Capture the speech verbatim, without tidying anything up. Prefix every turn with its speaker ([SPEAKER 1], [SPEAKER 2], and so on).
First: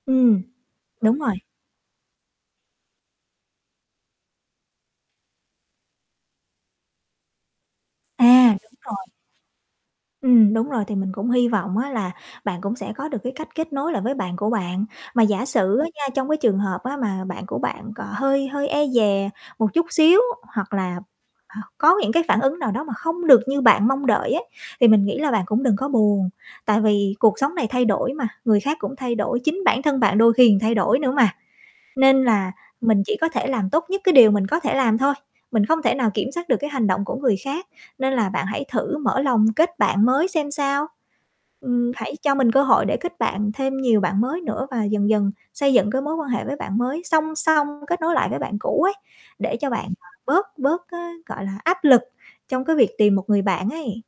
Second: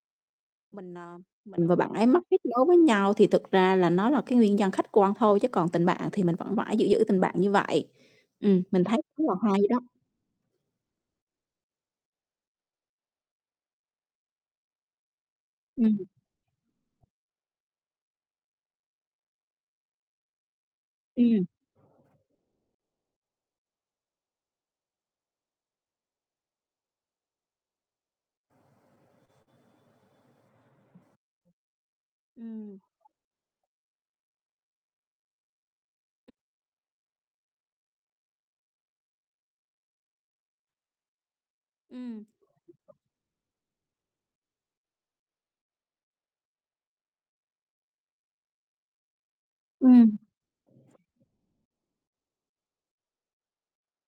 [SPEAKER 1] Ừm,
[SPEAKER 2] Mình, ờ,
[SPEAKER 1] đúng rồi.
[SPEAKER 2] mình và bạn ấy mất kết nối với nhau thì thực ra là nó là cái nguyên nhân khách quan thôi, chứ còn tình bạn thì mình vẫn vãi giữ giữ tình bạn như vậy.
[SPEAKER 1] À,
[SPEAKER 2] Ừm,
[SPEAKER 1] đúng
[SPEAKER 2] mình thấy
[SPEAKER 1] rồi.
[SPEAKER 2] rất là hay đó.
[SPEAKER 1] Ừm, đúng rồi, thì mình cũng hi vọng á, là bạn cũng sẽ có được cái cách kết nối lại với bạn của bạn. Mà giả sử á
[SPEAKER 2] Ừm.
[SPEAKER 1] nha, trong cái trường hợp á mà bạn của bạn còn hơi hơi e dè một chút xíu hoặc là
[SPEAKER 2] Ừm.
[SPEAKER 1] h có những cái phản ứng nào đó mà không được như bạn mong đợi á, thì mình nghĩ là bạn cũng đừng có buồn. Tại vì cuộc sống này thay đổi mà, người khác cũng thay đổi, chính bản thân bạn đôi khi ừn thay đổi nữa mà, nên là
[SPEAKER 2] Ừm.
[SPEAKER 1] mình chỉ có thể làm tốt nhất cái điều mình có thể làm thôi, mình không thể nào kiểm soát được cái hành động của người khác, nên là bạn hãy thử mở lòng kết bạn mới xem sao. Ừm, hãy
[SPEAKER 2] Ừm.
[SPEAKER 1] cho mình cơ hội để kết bạn thêm nhiều bạn mới nữa và dần dần xây dựng cái mối quan hệ với bạn mới, song song kết nối lại với bạn cũ ấy, để cho bạn, ờ,
[SPEAKER 2] Ừm.
[SPEAKER 1] bớt bớt cái, gọi là, áp lực trong cái việc tìm một người bạn ấy.